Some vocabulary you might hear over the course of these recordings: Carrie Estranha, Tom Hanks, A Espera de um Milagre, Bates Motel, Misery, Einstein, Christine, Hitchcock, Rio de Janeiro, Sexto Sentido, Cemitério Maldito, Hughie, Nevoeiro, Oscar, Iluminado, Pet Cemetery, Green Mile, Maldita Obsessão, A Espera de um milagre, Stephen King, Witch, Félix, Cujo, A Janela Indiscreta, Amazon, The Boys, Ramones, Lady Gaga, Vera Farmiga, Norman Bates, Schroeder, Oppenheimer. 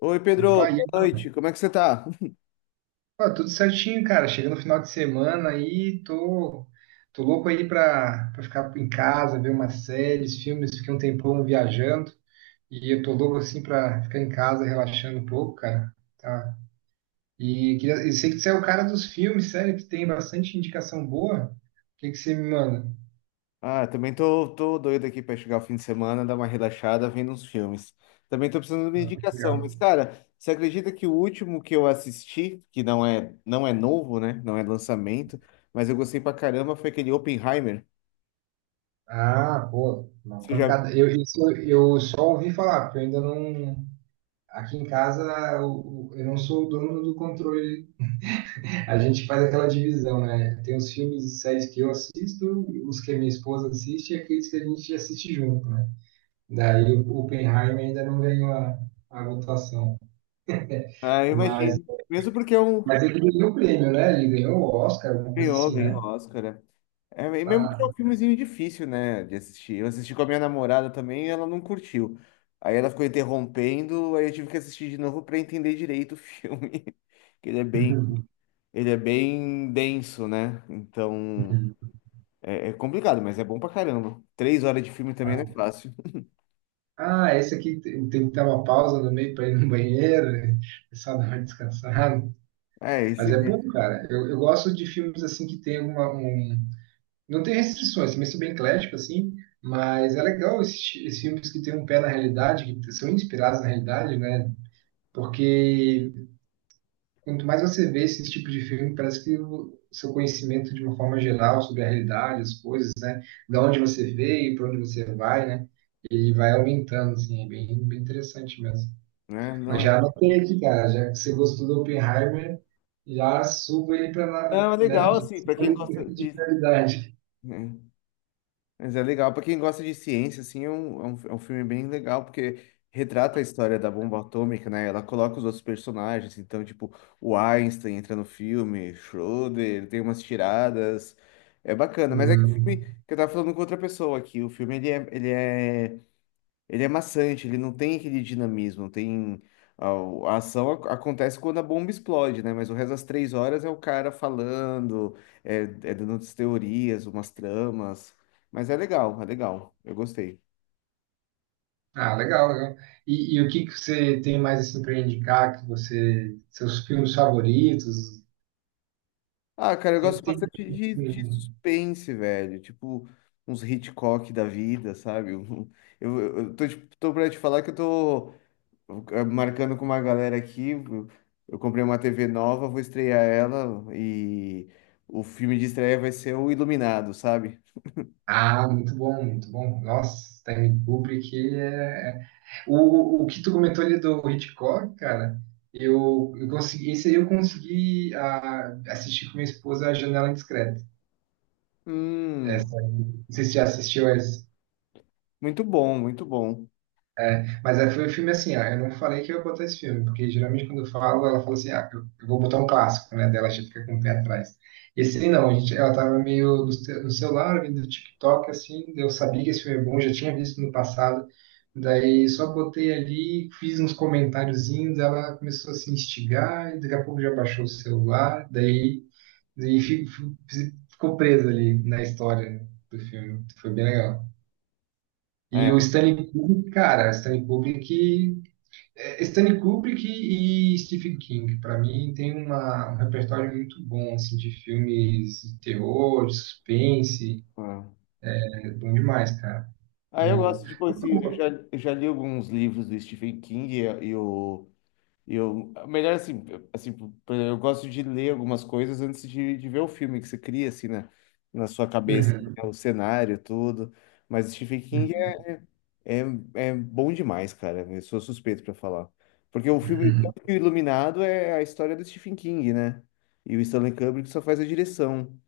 Oi, Pedro, Opa, e aí, boa noite. Como é que você tá? ó, tudo certinho, cara. Chegando no final de semana aí, tô louco aí pra ficar em casa, ver umas séries, filmes. Fiquei um tempão viajando e eu tô louco assim pra ficar em casa relaxando um pouco, cara. Tá. E queria, eu sei que você é o cara dos filmes, sério, que tem bastante indicação boa. O que que você me manda? Ah, também tô, tô doido aqui pra chegar o fim de semana, dar uma relaxada vendo uns filmes. Também tô precisando de uma Ah, que indicação, legal. mas cara, você acredita que o último que eu assisti, que não é novo, né? Não é lançamento, mas eu gostei pra caramba, foi aquele Oppenheimer. Ah, pô, uma Você já... pancada. Isso eu só ouvi falar, porque eu ainda não. Aqui em casa, eu não sou o dono do controle. A gente faz aquela divisão, né? Tem os filmes e séries que eu assisto, os que a minha esposa assiste e aqueles que a gente assiste junto, né? Daí o Oppenheimer ainda não ganhou a votação. Ah, eu Mas, imagino. Mesmo porque é um... mas ele ganhou o prêmio, né? Ele ganhou o Oscar, alguma coisa ganhou, assim, ganhou né? Oscar, né? É, e mesmo que é Ah, um filmezinho difícil, né, de assistir. Eu assisti com a minha namorada também e ela não curtiu. Aí ela ficou interrompendo, aí eu tive que assistir de novo pra entender direito o filme. Que ele é bem denso, né? Então é complicado, mas é bom pra caramba. Três horas de filme também não é fácil. ah, esse aqui teve que dar uma pausa no meio para ir no banheiro, né? O pessoal dá uma descansada. É, Mas esse é bom, mesmo, cara. Eu gosto de filmes assim que tem uma, não tem restrições, também sou bem eclético, assim, mas é legal esses, esses filmes que têm um pé na realidade, que são inspirados na realidade, né? Porque quanto mais você vê esse tipo de filme, parece que o seu conhecimento de uma forma geral sobre a realidade, as coisas, né? Da onde você veio, para onde você vai, né? Ele vai aumentando, assim, é bem, bem interessante mesmo. né? Não Mas é, já anotei aqui, cara, já que você gostou do Oppenheimer, já suba ele para, não, é né? legal, Já assim, pra suba quem gosta ele de de. prioridade. Né? Mas é legal. Pra quem gosta de ciência, assim, é um filme bem legal, porque retrata a história da bomba atômica, né? Ela coloca os outros personagens. Então, tipo, o Einstein entra no filme, Schroeder, tem umas tiradas. É bacana. Mas é que o filme Hum. que eu tava falando com outra pessoa aqui. O filme, ele é maçante, ele não tem aquele dinamismo, tem... A, a ação acontece quando a bomba explode, né? Mas o resto das três horas é o cara falando, é dando umas teorias, umas tramas. Mas é legal, é legal. Eu gostei. Ah, legal, legal. E o que que você tem mais assim para indicar que você, seus filmes favoritos? Ah, cara, eu gosto Sempre tem bastante de filme. suspense, velho. Tipo, uns Hitchcock da vida, sabe? Tô pra te falar que eu tô marcando com uma galera aqui. Eu comprei uma TV nova, vou estrear ela e o filme de estreia vai ser o Iluminado, sabe? Ah, muito bom, muito bom. Nossa, Stanley Kubrick é... é, o que tu comentou ali do Hitchcock, cara, eu consegui, esse aí eu consegui assistir com minha esposa A Janela Indiscreta. Hum, Essa, não sei se você já assistiu essa. muito bom, muito bom. Mas aí foi o filme assim, ó, eu não falei que eu ia botar esse filme, porque geralmente quando eu falo, ela fala assim, ah, eu vou botar um clássico, né? Dela a gente fica com o pé atrás. Esse aí não, a gente, ela tava meio no, no celular, vendo do TikTok, assim, eu sabia que esse filme é bom, já tinha visto no passado, daí só botei ali, fiz uns comentáriozinhos, ela começou a se instigar, e daqui a pouco já baixou o celular, daí, daí ficou presa ali na história do filme, foi bem legal. E É, o Stanley Kubrick, cara, o Stanley Kubrick é, Stanley Kubrick e Stephen King, para mim, tem um repertório muito bom assim, de filmes de terror, de suspense. é. É bom demais, cara. Ah, eu O... gosto, tipo assim, eu já li alguns livros do Stephen King e eu, e eu melhor assim, assim, por exemplo, eu gosto de ler algumas coisas antes de ver o filme que você cria, assim, né? Na sua cabeça, Uhum, né, o cenário, tudo. Mas Stephen King é, é bom demais, cara. Eu sou suspeito pra falar. Porque o filme uhum, tanto que o Iluminado é a história do Stephen King, né? E o Stanley Kubrick só faz a direção.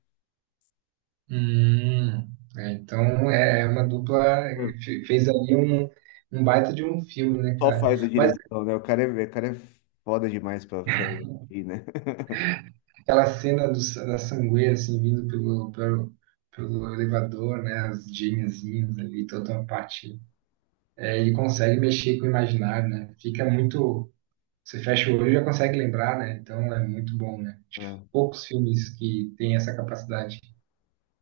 uhum. É, então, é uma dupla Hum. Fez ali um, um baita de um filme, né, Só cara? faz a Mas direção, né? O cara é foda demais pra ir, né? aquela cena do, da sangueira, assim, vindo pelo, pelo, pelo elevador, né, as gêmeazinhas ali, toda uma parte é, e consegue mexer com o imaginário, né? Fica muito. Você fecha o olho e já consegue lembrar, né? Então é muito bom, né? Poucos filmes que têm essa capacidade.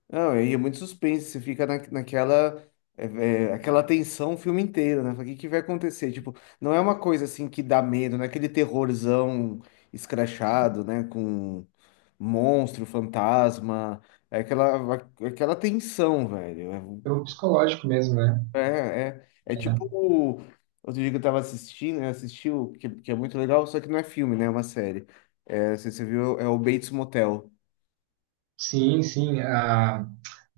Não, e é muito suspense, você fica na, naquela é, é, aquela tensão o filme inteiro, né? Fala, o que que vai acontecer? Tipo, não é uma coisa assim que dá medo, não é aquele terrorzão escrachado, né? Com monstro, fantasma, é aquela, aquela tensão, velho. É o psicológico mesmo, né? É, é tipo, outro dia que eu tava assistindo, eu assisti, que é muito legal, só que não é filme, né? É uma série. É, você viu, é o Bates Motel. Sim, sim. A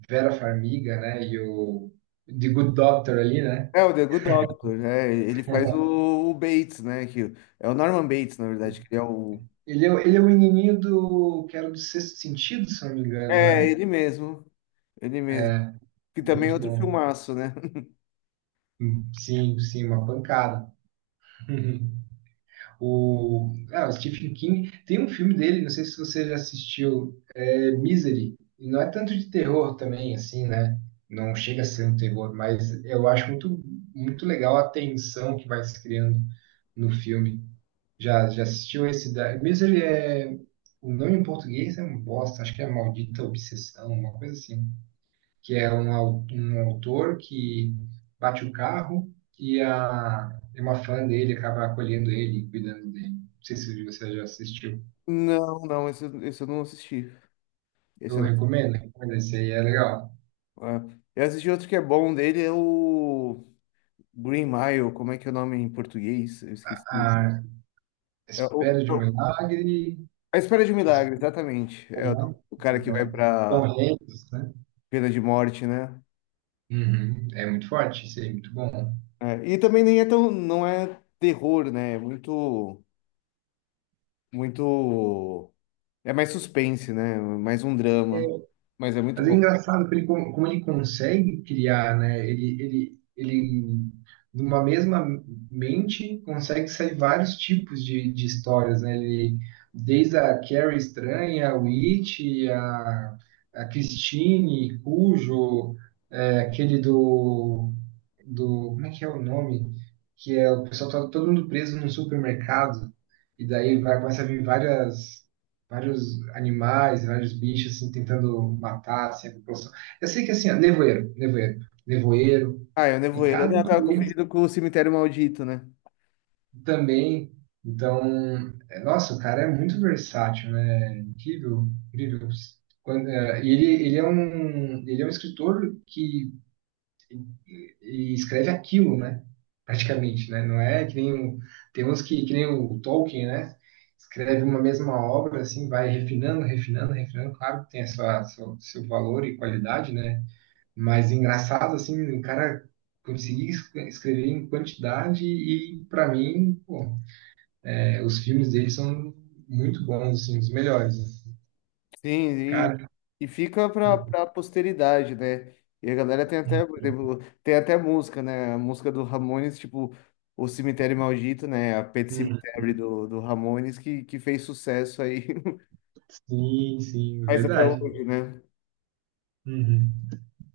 Vera Farmiga, né? E o The Good Doctor ali, né? É o The Good Doctor, é, ele faz o Bates, né? Que é o Norman Bates, na verdade, que ele é o. Ele é, ele é o menininho do. Que era do Sexto Sentido, se eu não me engano, É, né? ele mesmo. Ele mesmo. Que também é Muito outro bom. filmaço, né? Sim, sim, uma pancada. O, ah, o Stephen King tem um filme dele, não sei se você já assistiu, é, Misery, e não é tanto de terror também, assim, né? Não chega a ser um terror, mas eu acho muito, muito legal a tensão que vai se criando no filme. Já, já assistiu esse da... Misery é... O nome em português é um bosta, acho que é Maldita Obsessão, uma coisa assim. Que é um, um autor que bate o carro e a, e uma fã dele acaba acolhendo ele e cuidando dele. Não sei se você já assistiu. Não, não, esse eu não assisti. Esse Eu eu recomendo, recomendo, esse aí é legal. não. É. Eu assisti outro que é bom dele, é o Green Mile, como é que é o nome em português? Eu esqueci. A É o, Espera de é um o- milagre, A Espera de um mas- Milagre, exatamente. É o cara que vai né? Tom pra Hanks, né? pena de morte, né? Uhum. É muito forte, isso aí, muito bom. É, e também nem é tão, não é terror, né? É muito. Muito. É mais suspense, né? Mais um drama. Mas é muito Mas é bom. engraçado que ele, como ele consegue criar, né? Numa mesma mente, consegue sair vários tipos de histórias, né? Ele, desde a Carrie Estranha, a Witch, a, a Christine, Cujo, é, aquele do, do... Como é que é o nome? Que é o pessoal tá todo mundo preso num supermercado. E daí vai, começa a vir várias, vários animais, vários bichos assim, tentando matar assim, a população. Eu sei que assim, ó, nevoeiro, Ah, é o e Nevoeiro. Eu cada um tava deles confundido com o Cemitério Maldito, né? também. Então, é, nossa, o cara é muito versátil, né? Incrível, incrível. Quando, é, e ele, ele é um escritor que e escreve aquilo, né? Praticamente, né? Não é que nem o, tem uns que nem o Tolkien, né? Escreve uma mesma obra, assim, vai refinando. Claro que tem a sua, seu, seu valor e qualidade, né? Mas engraçado, assim, o cara conseguir escrever em quantidade e, para mim, pô, é, os filmes dele são muito bons, assim, os melhores, né? Sim, e, Cara, e fica Hum, pra posteridade, né? E a galera tem até, por exemplo, tem até música, né? A música do Ramones, tipo, o Cemitério Maldito, né? A Pet hum, Cemetery hum. Do Ramones, que fez sucesso aí. Sim, sim, Mas até verdade. hoje, né? Uhum.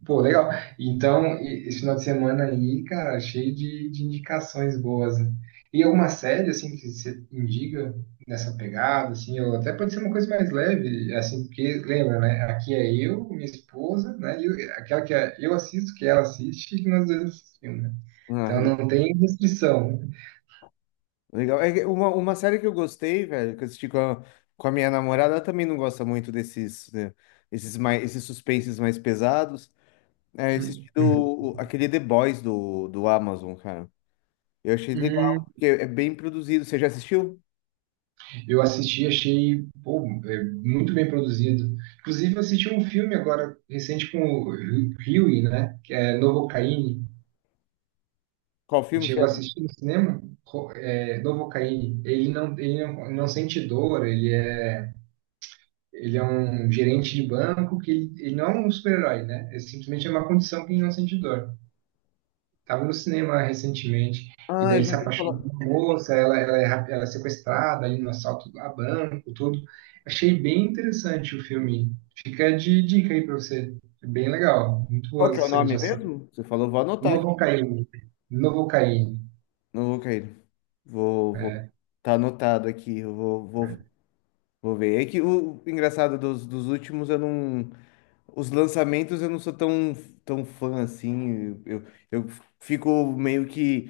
Pô, legal. Então, esse final de semana aí, cara, cheio de indicações boas, né? E alguma série, assim, que você indica nessa pegada, assim, ou até pode ser uma coisa mais leve, assim, porque, lembra, né? Aqui é eu, minha esposa, né? Aquela que é- eu assisto, que ela assiste, e que nós dois assistimos, né? Ah, Então não tem restrição. legal. É que uma série que eu gostei, velho, que eu assisti com a minha namorada, ela também não gosta muito desses, né, esses mais, esses suspenses mais pesados. É, eu Hum. assisti Uhum. Aquele The Boys do Amazon, cara. Eu achei Hum. legal, porque é bem produzido. Você já assistiu? Eu assisti, achei pô, é, muito bem produzido. Inclusive, eu assisti um filme agora recente com o Hughie, né? Que é Novocaine. Qual filme que é? Chegou a assistir no cinema? É, Novocaine. Ele não, não sente dor, ele é um gerente de banco que ele não é um super-herói, né? Ele simplesmente é uma condição que ele não sente dor. Tava no cinema recentemente, e Ah, daí eu ele já se ouvi falar. apaixonou por uma moça, ela, é, ela é sequestrada ali no assalto a banco, tudo. Achei bem interessante o filme. Fica de dica aí pra você. É bem legal. Muito Qual boas que é o as cenas de nome ação. mesmo? Você falou, vou anotar aqui. Novocaine. Novocaine. Não vou cair. Vou, vou. É. Tá anotado aqui. Vou ver. É que o engraçado dos últimos eu não. Os lançamentos eu não sou tão, tão fã assim. Eu fico meio que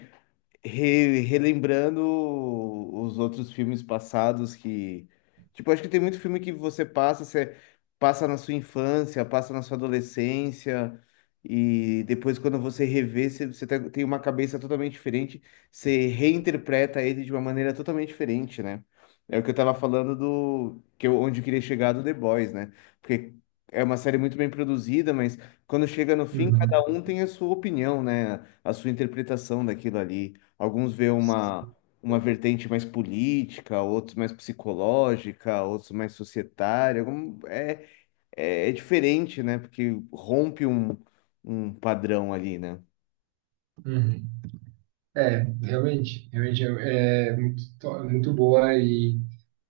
relembrando os outros filmes passados que, tipo, acho que tem muito filme que você passa na sua infância, passa na sua adolescência, e depois quando você revê, você tem tem uma cabeça totalmente diferente, você reinterpreta ele de uma maneira totalmente diferente, né? É o que eu tava falando do que eu, onde eu queria chegar do The Boys, né? Porque é uma série muito bem produzida, mas quando chega no fim, cada Uhum. um tem a sua opinião, né? A sua interpretação daquilo ali. Alguns vê uma vertente mais política, outros mais psicológica, outros mais societária. É, é diferente, né? Porque rompe um padrão ali, né? Uhum. É, realmente, realmente é, é muito, muito boa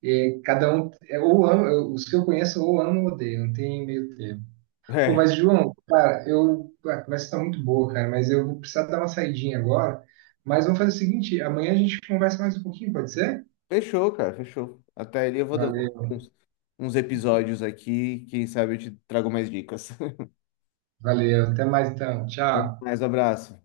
e cada um, é, ou ama, os que eu conheço ou amo ou odeio, não tem meio termo. Pô, É, mas João, cara, a conversa tá muito boa, cara, mas eu vou precisar dar uma saidinha agora. Mas vamos fazer o seguinte, amanhã a gente conversa mais um pouquinho, pode ser? fechou, cara, fechou. Até ali eu vou dar Valeu, uns episódios aqui, quem sabe eu te trago mais dicas. valeu, até mais então, tchau. Mais abraço.